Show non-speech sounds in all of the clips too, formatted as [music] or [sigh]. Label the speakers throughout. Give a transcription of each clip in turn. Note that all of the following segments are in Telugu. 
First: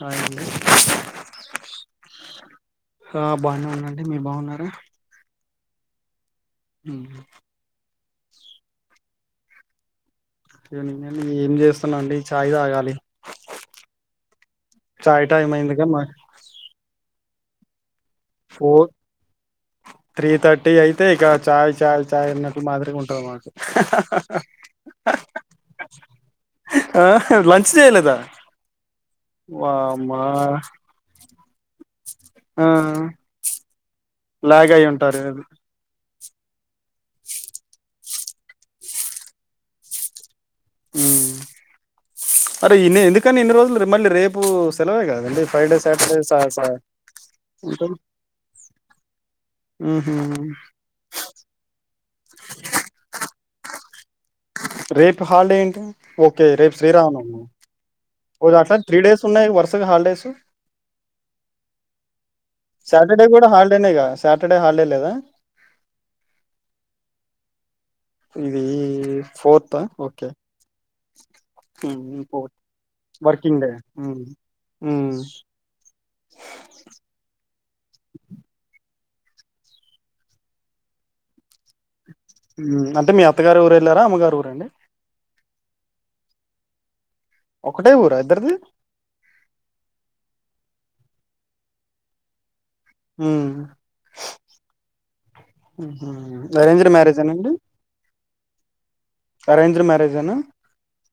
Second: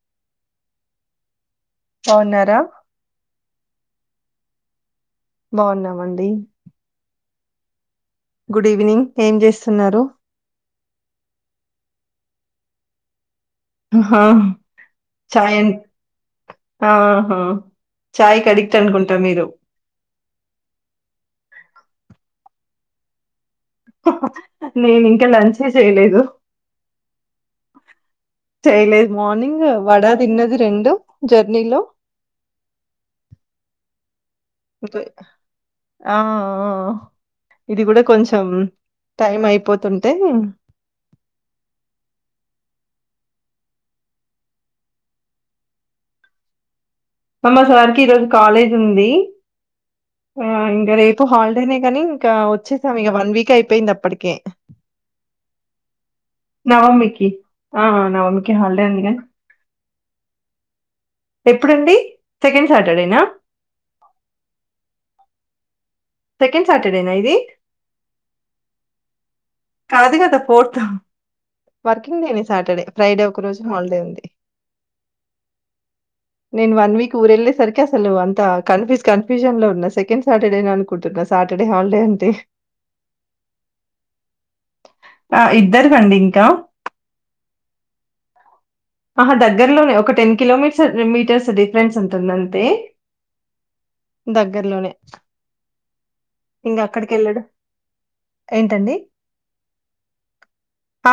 Speaker 1: హాయ్ ఆండీ
Speaker 2: బాగున్నరా
Speaker 1: బానే ఉన్నాండి మీ బాగున్నారా
Speaker 2: బావున్నామండి.
Speaker 1: [unintelligible]
Speaker 2: Good evening. ఏం జేస్తున్నారు.
Speaker 1: [unintelligible] ఏం చేస్తున్నా అండి చాయ్ తాగాలి.
Speaker 2: హా
Speaker 1: టైం
Speaker 2: చాయ్
Speaker 1: అయిందిగా మా
Speaker 2: హా ఆ. హా. చాయ్ కి అడిక్ట్
Speaker 1: ఫోర్
Speaker 2: అనుకుంట మీరు.
Speaker 1: త్రీ థర్టీ అయితే ఇక చాయ్ చాయ్ ఛాయన్నట్టు మాదిరిగా ఉంటుంది మాకు.
Speaker 2: నేను ఇంకా లంచే చేయలేదు.
Speaker 1: ఆ లంచ్ చేయలేదా.
Speaker 2: చేయలే. మార్నింగ్ వడా
Speaker 1: వామ్మా
Speaker 2: తిన్నది రెండు జర్నీలో.
Speaker 1: ఆ లాగ్ అయి ఉంటారు.
Speaker 2: ఆ ఆ. ఇది కూడా కొంచ్. టైం అయిపోతుంటే.
Speaker 1: మ్ అరే ఇన్ని ఎందుకని ఇన్ని రోజులు మళ్ళీ రేపు సెలవే కదండి ఫ్రైడే సాటర్డే స స.
Speaker 2: అమ్మ
Speaker 1: ఉంటది
Speaker 2: సార్కి ఈరోజు కాలేజ్ ఉంది,
Speaker 1: ఉహు
Speaker 2: ఆ ఇంగ రేపు హాలిడేనే కనీ. క వచ్చేసాం ఇక వన్ వీక్ అయి. పోయింది అప్పటికి.
Speaker 1: రేపు హాలిడే ఏంటి? ఓకే రేపు శ్రీ రామ
Speaker 2: నవమికి.
Speaker 1: నవమి.
Speaker 2: ఆ!
Speaker 1: ఓ
Speaker 2: నవమికి
Speaker 1: అట్లా
Speaker 2: హాలిడే
Speaker 1: త్రీ
Speaker 2: ఉందిగా
Speaker 1: డేస్ ఉన్నాయి వర్స్. హల్డేస్.
Speaker 2: ఎప్పుడండి. సెకండ్ సాటర్డేనా?
Speaker 1: సాటర్డే కూడా హాలిడేనే క సాటర్డే హాలిడే లేదా.
Speaker 2: సెకండ్ సాటర్డేనా ఇది.
Speaker 1: ఇది ఫోర్త్
Speaker 2: కాదు
Speaker 1: ఓకే
Speaker 2: కదా ఫోర్త్, వర్కింగ్ డేనే
Speaker 1: ఫోర్త్
Speaker 2: సాటర్డే ఫ్రైడే ఒక్క
Speaker 1: వర్కింగ్
Speaker 2: రోజు
Speaker 1: డే
Speaker 2: హాలిడే
Speaker 1: ఉమ్,
Speaker 2: ఉంది.
Speaker 1: ఉమ్,
Speaker 2: నేను వన్ వీక్ ఊరు ఎళ్ళే సరికి. అసలు అంత కన్ఫ్యూస్ కన్ఫ్యూషన్ లో ఉన్న సెకండ్ సాటర్డే నే అనుకుంటున్నా సాటర్డే హాలిడే.
Speaker 1: అంటే మీ అత్తగారు ఊరు వెళ్ళారా అమ్మగారు ఊర అండి
Speaker 2: ఆ ఇద్దరు కండి ఇంకా
Speaker 1: ఒకటే ఊరా ఇద్దరిది
Speaker 2: ఆహా దగ్గరలోనే ఒక టెన్ కిలోమీటర్ మీటర్స్ డిఫరెన్స్ ఉంటుంది అంతే దగ్గర్లోనే
Speaker 1: ఉ అరేంజ్డ్ మ్యారేజేనా అండి
Speaker 2: ఏంటండి
Speaker 1: అరేంజ్డ్ మ్యారేజ్ అనా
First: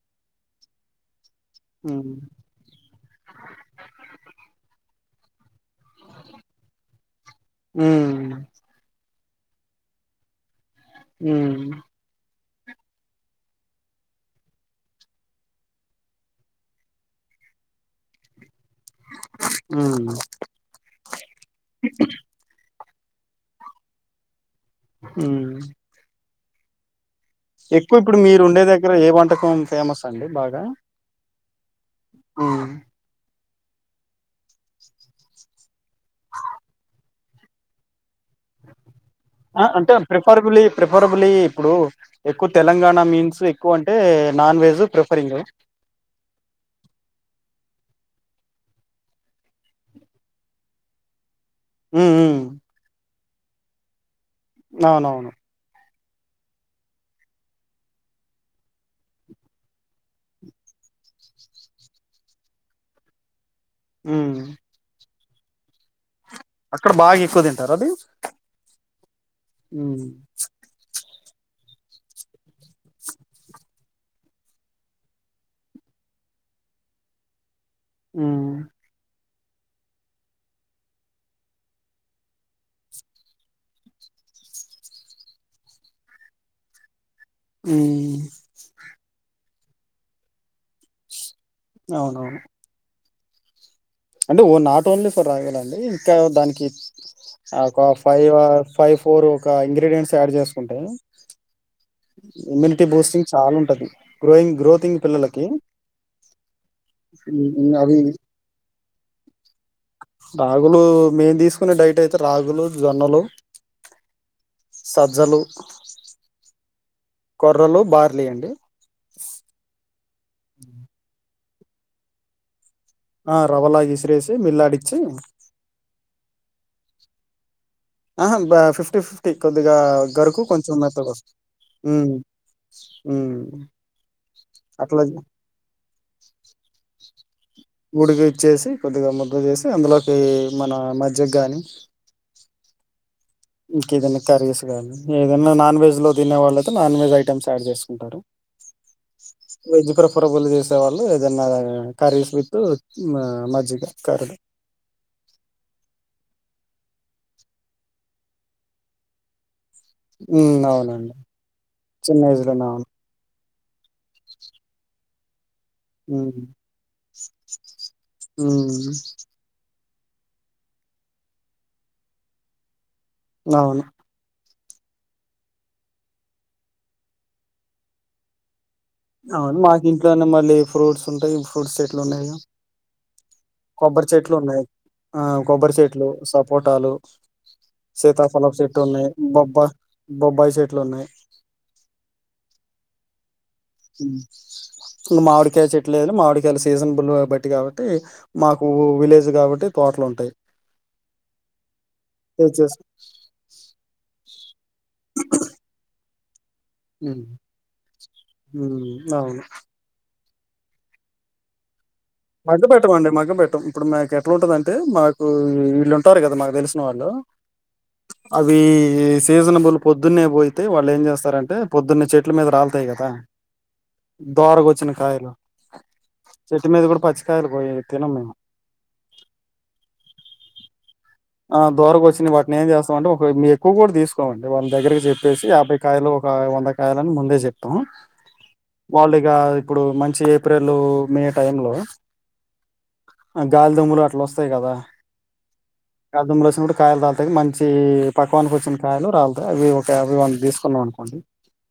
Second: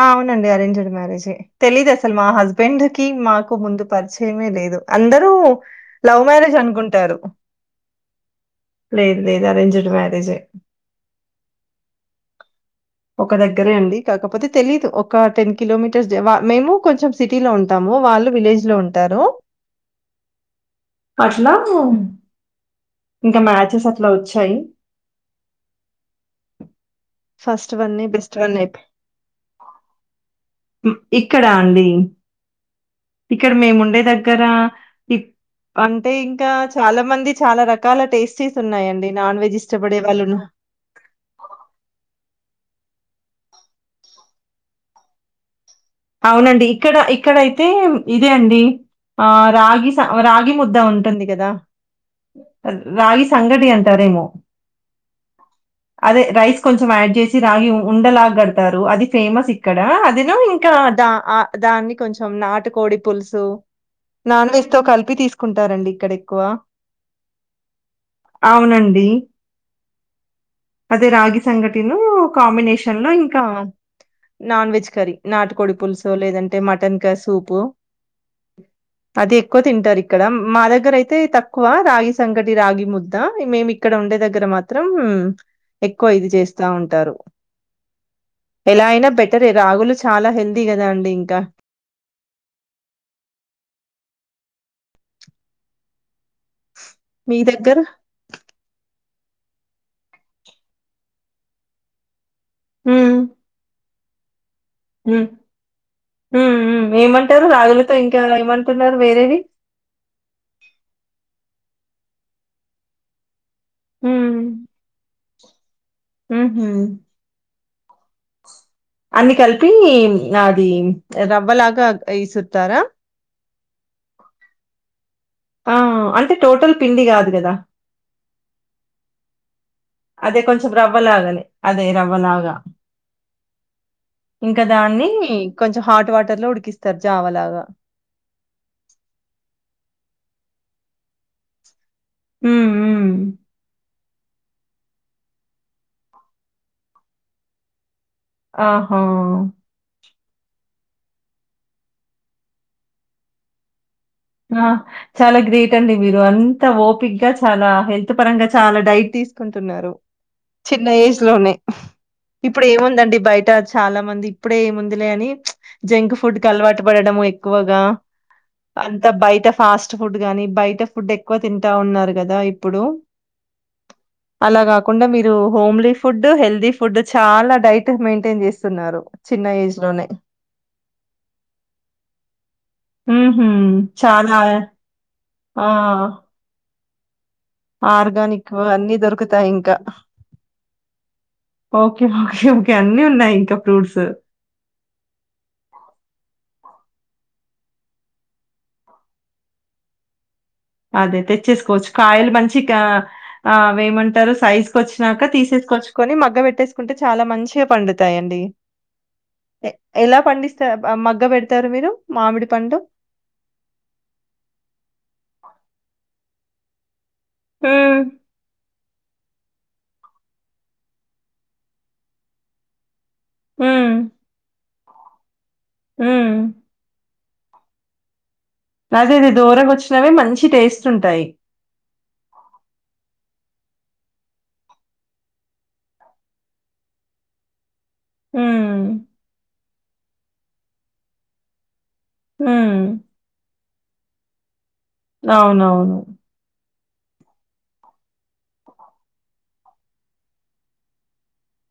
Speaker 2: ఆ అవునండి అరేంజ్డ్ మ్యారేజే తెలీదు
Speaker 1: ఉమ్,
Speaker 2: అసలు మా హస్బెండ్ కి మాకు ముందు పరిచయమే లేదు అందరూ లవ్ మ్యారేజ్ అనుకుంటారు
Speaker 1: ఉమ్,
Speaker 2: లేదు లేదు అరేంజ్డ్ మ్యారేజ్ మ్యారేజే
Speaker 1: ఉ
Speaker 2: ఒక దగ్గరే అండి కాకపోతే తెలీదు ఒక టెన్ కిలోమీటర్స్ మేము కొంచెం సిటీలో ఉంటాము వాళ్లు విలేజ్ విలేజ్ లో ఉంటారు
Speaker 1: ఉమ్,
Speaker 2: అట్లా ఇంకా మ్యాచెస్ అట్లా వచ్చాయి
Speaker 1: ఉ
Speaker 2: ఫస్ట్
Speaker 1: ఎక్కువ
Speaker 2: వన్నే
Speaker 1: ఇప్పుడు
Speaker 2: బెస్ట్
Speaker 1: మీరు
Speaker 2: వన్
Speaker 1: ఉండే
Speaker 2: అయిపో
Speaker 1: దగ్గర ఏ వంటకం ఫేమస్ అండి బాగా
Speaker 2: ఇక్కడ అండి. ఇక్కడ మేము ఉండే దగ్గ రా అంటే ఇంకా చాలా మంది చాలా రకాల టేస్టీస్ ఉన్నాయండి నాన్ వెజ్
Speaker 1: అంటే
Speaker 2: ఇష్టపడే వాళ్ళును
Speaker 1: ప్రిఫరబులీ ప్రిఫరబులీ ఇప్పుడు ఎక్కువ తెలంగాణ మీన్ సో ఎక్కువ అంటే నాన్ వెజ్ ప్రిఫరింగు
Speaker 2: అవునండి ఇక్కడ ఇక్కడయితే ఇదే అండి ఆ రాగి సం రాగి ముద్ద ఉంటుంది కదా
Speaker 1: ఉ ఊ
Speaker 2: రాగి సంగటి అంటారేమో అదే రైస్ కొంచెం యాడ్ చేసి రాగి ఉండలాగ గడతారు అది ఫేమస్ ఇక్కడ అదేను ఇంకా ఆ దా దాన్ని కొంచెం నాటుకోడి పులుసు
Speaker 1: ఉమ్
Speaker 2: నాన్ వెజ్ తో కలిపి తీసుకు కుంటారండి ఇక్కడ ఎక్కువ
Speaker 1: అక్కడ బాగా ఎక్కువ తింటారా అది
Speaker 2: అవునండి అదే రాగి సంగటిను కాంబినేషన్ లో ఇంకా నాన్ వెజ్ కర్రీ నాటుకోడి పులుసో లేదంటే మటన్ కర్రీ సూపో
Speaker 1: ఊ
Speaker 2: అది ఎక్కువ తింటారు ఇక్కడ మా దగ్గర అయితే తక్కువ రాగి సంకటి రాగి ముద్ద మేము ఇక్కడ ఉండే దగ్గర మాత్రం ఎక్కువ ఇది చేస్తా ఉంటారు
Speaker 1: మ్
Speaker 2: లా అయినా బెటర్ రాగులు చాలా హెల్దీ కదా అండి ఇంకా
Speaker 1: అవునవును అంటే ఓ నాట్ ఓన్లీ ఫర్ రాయవల్ అండి ఇ దానికి
Speaker 2: మీ దగ్గర
Speaker 1: ఒక ఫైవ్ ఫైవ్ ఫోర్ ఒక ఇంగ్రీడియంట్స్ యాడ్ చేసుకుంటా ఇమ్యూనిటీ బూస్టింగ్ చాలా ఉంటది ర్రోయింగ్
Speaker 2: మ్ మ్
Speaker 1: ఉమ్,
Speaker 2: ఏమంటారు
Speaker 1: ఉమ్,
Speaker 2: రాగులితో
Speaker 1: అవి
Speaker 2: ఇంకా ఏమంట వేరేవి
Speaker 1: రాగులు మేన్ తీసు కునే డైట్ అయితే రాగులు జొన్నలు
Speaker 2: ఉమ్
Speaker 1: సజ్జలు
Speaker 2: ఉహు
Speaker 1: ఆడ్రలు బార్లీయండి
Speaker 2: అన్ని కలిపి అది ర అవలాగా ఇసతారా
Speaker 1: హా రవలా సి మిల్లాడిచి
Speaker 2: ఆ అంటే టోటల్ పిండి కాదు కదా
Speaker 1: ఆ బ ఫీటీ ఫిఫ్టీ కొ కొద్దిగా
Speaker 2: అదే
Speaker 1: గరుకు కొంచెం మెత్తగా వచ్చా
Speaker 2: రవ్వలాగానే అదే
Speaker 1: మ్
Speaker 2: రవ్వలాగా
Speaker 1: మ్
Speaker 2: ఇంకా
Speaker 1: అట్లా,
Speaker 2: దాన్ని కొంచెం హాట్ వాటర్ లో ఉడికిస్తారు జావలాగా
Speaker 1: ఉడికి ఇచ్చేసి కొద్దిగా ముద్ద చేసి అందులోకి మన మధ్య గానీ
Speaker 2: ఉ
Speaker 1: నాక ఏదైనా కర్రీస్ కానీ ఏదైనా నాన్ వెజ్ లో తినే వాళ్ళయితే నాన్ వెజ్ ఐటమ్స్ యాడ్ చేసుకుంటారు.
Speaker 2: ఆహా
Speaker 1: పురుగులు చేసేవాళ్ళు ఏదన్నా కర్రీస్ విత్ మా మజ్జిగ కర్రీ
Speaker 2: ఆ చాలా గ్రేట్ అండి మీరు అ త ఓపిగ్గా చాలా హెల్త్ పరంగా చాలా డైట్ తీసుకుంట తున్నారు
Speaker 1: ఉమ్
Speaker 2: చిన్న
Speaker 1: అవునండి
Speaker 2: ఏజ్ లోనే
Speaker 1: చిన్న ఏజ్ లోనే
Speaker 2: ఇప్పుడు
Speaker 1: అవును
Speaker 2: ఏముందండి బయట చాలా మంది ఇప్పుడే ఏముందిలే అని జంక్
Speaker 1: ఉమ్
Speaker 2: ఫుడ్కి అలవాటు పడడము ఎక్కువగా అంత
Speaker 1: ఉమ్
Speaker 2: బయట ఫాస్ట్ ఫుడ్ గానీ బయట ఫుడ్ ఎక్కువ తింటా ఉన్నారు కదా ఇప్పుడు
Speaker 1: అవును
Speaker 2: అలా కాకుండా మీరు హోమ్లీ ఫుడ్ హెల్దీ ఫుడ్ చాలా డైట్ మెయింటైన్ చేస్
Speaker 1: అవును మాకు ఇంట్లోనే మళ్ళీ ఫ్రూట్స్ ఉంటాయి ఫ్రూట్స్ ఎట్లున్నాయో
Speaker 2: ఉహు
Speaker 1: కొబ్బరి చెట్లు
Speaker 2: చాలా
Speaker 1: ఉన్నాయి ఆ కొబ్బరి చెట్లు సపోటాలు సీతాఫలం
Speaker 2: ఆర్గానిక్
Speaker 1: చెట్టు
Speaker 2: అన్ని
Speaker 1: ఉన్నాయి
Speaker 2: దొరుకుతాయి
Speaker 1: బొబ్బ
Speaker 2: ఇంకా
Speaker 1: బొబ్బాయి చెట్లు ఉన్నాయి
Speaker 2: ఓకేకేకే అన్ని ఉన్నాయి ఇంకా ఫ్రూట్స్
Speaker 1: ఇ మామిడికాయ చెట్లే లేదు మామిడికాయలు సీజన్బుల్ బట్టి కాబట్టి మాకు విలేజ్ కాబట్టి తోటలు ఉంటాయి
Speaker 2: అదే తెచ్చేసుకోవచ్చు కాయలు మంచి
Speaker 1: తెచ్చేస్
Speaker 2: అ వేమంటారు సైజ్ కు వచ్చినాక తీసేసుకోవచ్చు కొని మగ్గ పెట్ పెట్టేసుకుంటే చాలా
Speaker 1: ఉమ్
Speaker 2: మంచిగా పండుతాయిడి
Speaker 1: అవును
Speaker 2: ఎలాండి పండి ఇస్ మగ్గ పెడతారు మీరు మామిడి
Speaker 1: మగ్గ
Speaker 2: పండు?
Speaker 1: పెట్టమ అండి మగ్గ పెట్టం ఇప్పుడు మాకు ఎట్లా ఉంటుంది అంటే మాకు వీళ్ళు ఉంటారు కదా మాకు తెలిసిన వాళ్ళు
Speaker 2: హ్మ్.
Speaker 1: అవి ఈ సీజనబుల్ పొద్దున్నే పోయితే వాళ్ళు ఏం చేస్తారంటే పొద్దున్న చెట్ల మీద రాలతాయి కదా దోరగా కొచ్చిన కాయలో
Speaker 2: ఉ
Speaker 1: పచ్చ కాయలు కోయి తినం మేము
Speaker 2: అదే ఇది దూరంగా వచ్చినవే మంచి టేస్ట్
Speaker 1: ఆ దోరగా వచ్చిన వాటిని ఏం చేస్తామ అంటే ఒక మీ ఎక్కువ కూడా తీసుకోమండి వాళ్ళ దగ్గరకి చెప్పేసి యాభై కాయలు ఒక వంద కాయలుని ముందే చెప్పి
Speaker 2: హ్మ్.
Speaker 1: వాళ్లు ఇక ఇప్పుడు మంచి ఏప్రిల్ లు మే టైం లో
Speaker 2: హ్మ్.
Speaker 1: గాల్ దుమ్ములు అట్లా వస్త వస్తే కదా
Speaker 2: అవునవును
Speaker 1: గాలి దుమ్మలు వచ్చినప్పుడు కాయలు రాలతాయి మంచి పక్వానికి వచ్చిన కాయలు రాలతాయి అవి ఒక యావయ్ వంద తీసుకున్నాం అనుకోండి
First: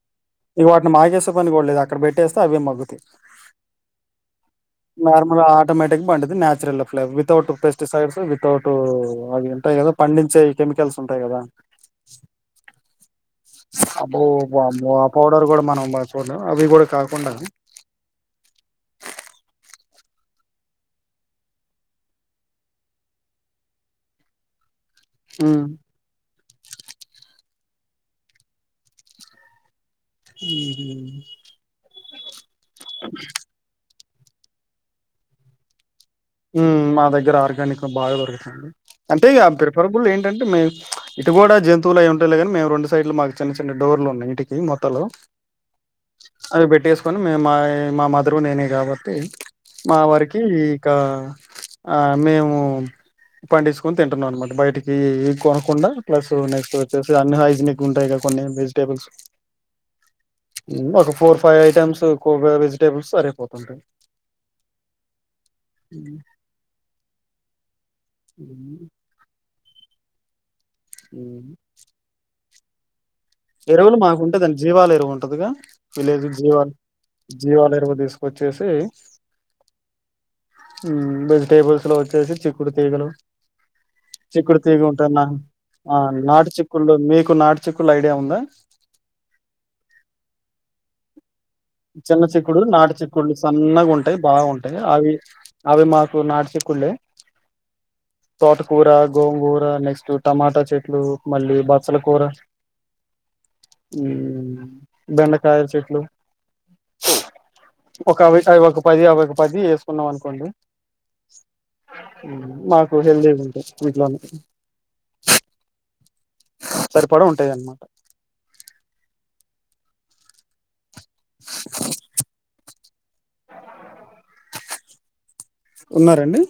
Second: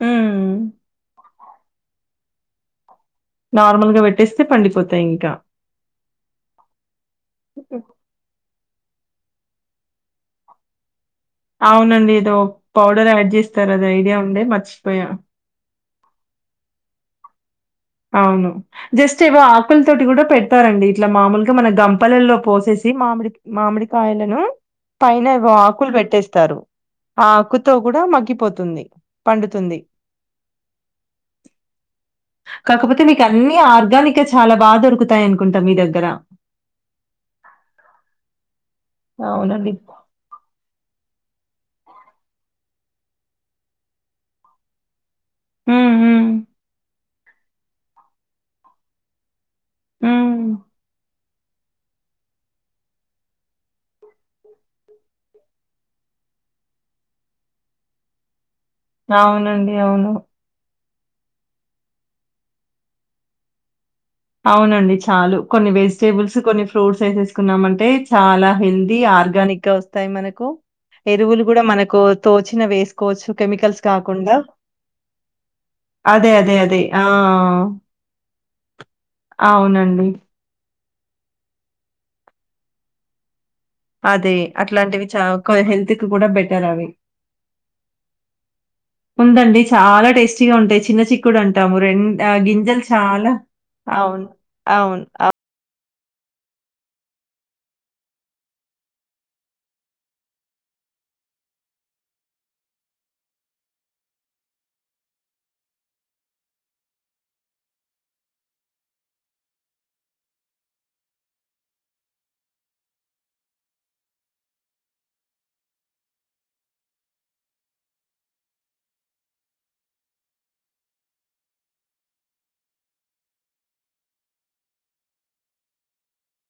Speaker 2: హ్మ్.
Speaker 1: ఇ వాట మగా చేసుకో పని కూడాడలేదు అక్కడ పెట్టేస్తే అవే మగ్గుతాయి
Speaker 2: నార్మల్గా పెట్టేస్తే పండిపోతాయి ఇంకా
Speaker 1: నార్మల్ ఆటోమేటిక్ పండుద్ది నాచురల్ ఫ్లవ్ వితౌట్ పెస్టిసైడ్స్ వితౌట్ అవింటయి కదా పండి ఇంచే ఈ కెమికల్స్ ఉంటాయి కదా
Speaker 2: అవునండి ఏదో పౌడర్ యాడ్ చేస్తారు అది ఐడియా ఉండే మర్చిపోయా
Speaker 1: చూడ అవి కూడా కాకుండా
Speaker 2: అవును జస్ట్ ఏవో ఆకుల తోటి కూడా పెడతారండి ఇట్లా మామూలుగా మన గంపలలో పోసేసి మామిడి మామిడికాయలను పైన ఏవో
Speaker 1: ఉమ్,
Speaker 2: ఆకులు పెట్టేస్త తరు ఆకుతో కూడ మగ్గిపోతుంది పండుతుంది
Speaker 1: ఉహు
Speaker 2: కాకపోతే మీకు అన్ని ఆర్గానిక్ ఇంకా చాలా బాగా దొరుకుతాయి అకుంట మీ దగ్గర
Speaker 1: హమ్ మా దగ్గర ఆర్గానిక్ బాగ దొరుకుతుంది అంటే ఇగ
Speaker 2: అవునండి.
Speaker 1: ప్రిఫరబుల్ ఏంటంటే మేము ప్చ్ ఇటు కూడా జంతువులు అవి ఉంటయి గానీ మేము రెండు సైడ్ లో మాకు చిన్న చిన్న డోర్లు ఉన్నాయి ఇంటికి మొట్టలు
Speaker 2: హ్మ్. హ్మ్.
Speaker 1: అవి బెట్టేసు కొని మే మా మా మదరు నేనే కాబట్టి మా వరికి
Speaker 2: హ్మ్.
Speaker 1: ఆ మేము పండించుకొని తింటున్నాం అన్నమాట బయటికి కొనకుండా ప్లస్ నెక్స్ట్ వచ్చే అన్ హైజినిక్ ఉంటాయి కొన్ని వెజ్
Speaker 2: అవునండి అవును
Speaker 1: ఒక ఫోర్ ఫైవ్ ఐటమ్స్ వెజిటేబుల్స్ సరే పోతుంటాయి
Speaker 2: అవునండి చాలు కొన్ని వెజిటేబుల్స్ కొన్ని ఫ్రూట్స్ వేసేసుకున్నామంటే చాలా
Speaker 1: ఉమ్,
Speaker 2: హెల్దీ ఆర్గ నిక్ గా వస్తాయి మనకు ఎరువులు
Speaker 1: ఉమ్.
Speaker 2: కూడ మనకు తో చిన వేస్
Speaker 1: ఎరువులు మాకుంటది జీవాల ఎరువు ఉంటదిగా
Speaker 2: అదే.
Speaker 1: విలేజి
Speaker 2: అదే.
Speaker 1: జీవలు
Speaker 2: అదే. ఆ!
Speaker 1: జీవాల ఎరువు తీసుకొచ్చేసి
Speaker 2: అవునండి
Speaker 1: హమ్ వెజిటేబుల్స్ లో వచ్చేసి చిక్కుడు తీగలు
Speaker 2: అదే.
Speaker 1: చిక్కుడు తీగ
Speaker 2: అట్లాంటివి చా
Speaker 1: ఉంటెన్నా
Speaker 2: కొ
Speaker 1: ఆ
Speaker 2: హెల్త్‌కి కూడా
Speaker 1: నాటు
Speaker 2: బెటరవి.
Speaker 1: చిక్కుళ్ళు మీకు నాటు చిక్కుళ్ళు ఐ
Speaker 2: ఉందండి చాలా టేస్టీగ ఉంటాయి చిన్న చిక్కుడు అంటాము. రెం
Speaker 1: చిన్న
Speaker 2: ఆహ్,
Speaker 1: చిక్కుడు
Speaker 2: గింజలు
Speaker 1: నాటి
Speaker 2: చాలా
Speaker 1: చిక్కుళ్ళు సన్నగా ఉంటాయి
Speaker 2: అవును.
Speaker 1: బాగుంటాయి
Speaker 2: అవును.
Speaker 1: అవి అవి మాకు కు నాటు చిక్కుళ్ళే తోటకూర గోంగూర నెక్స్ట్ టమాట చెట్లు మళ్ళీ బచ్చల కూర హమ్ బెండకాయ చెట్లు ఒక అవి అవి ఒక పది అవి ఒక పది వేసుకున్నాం అనుకోండి మాకు హెల్తీగ ఉంటాయి వీటిలోనే సరిపడ ఉంటాయి అన్నమాట ఉన్నారండి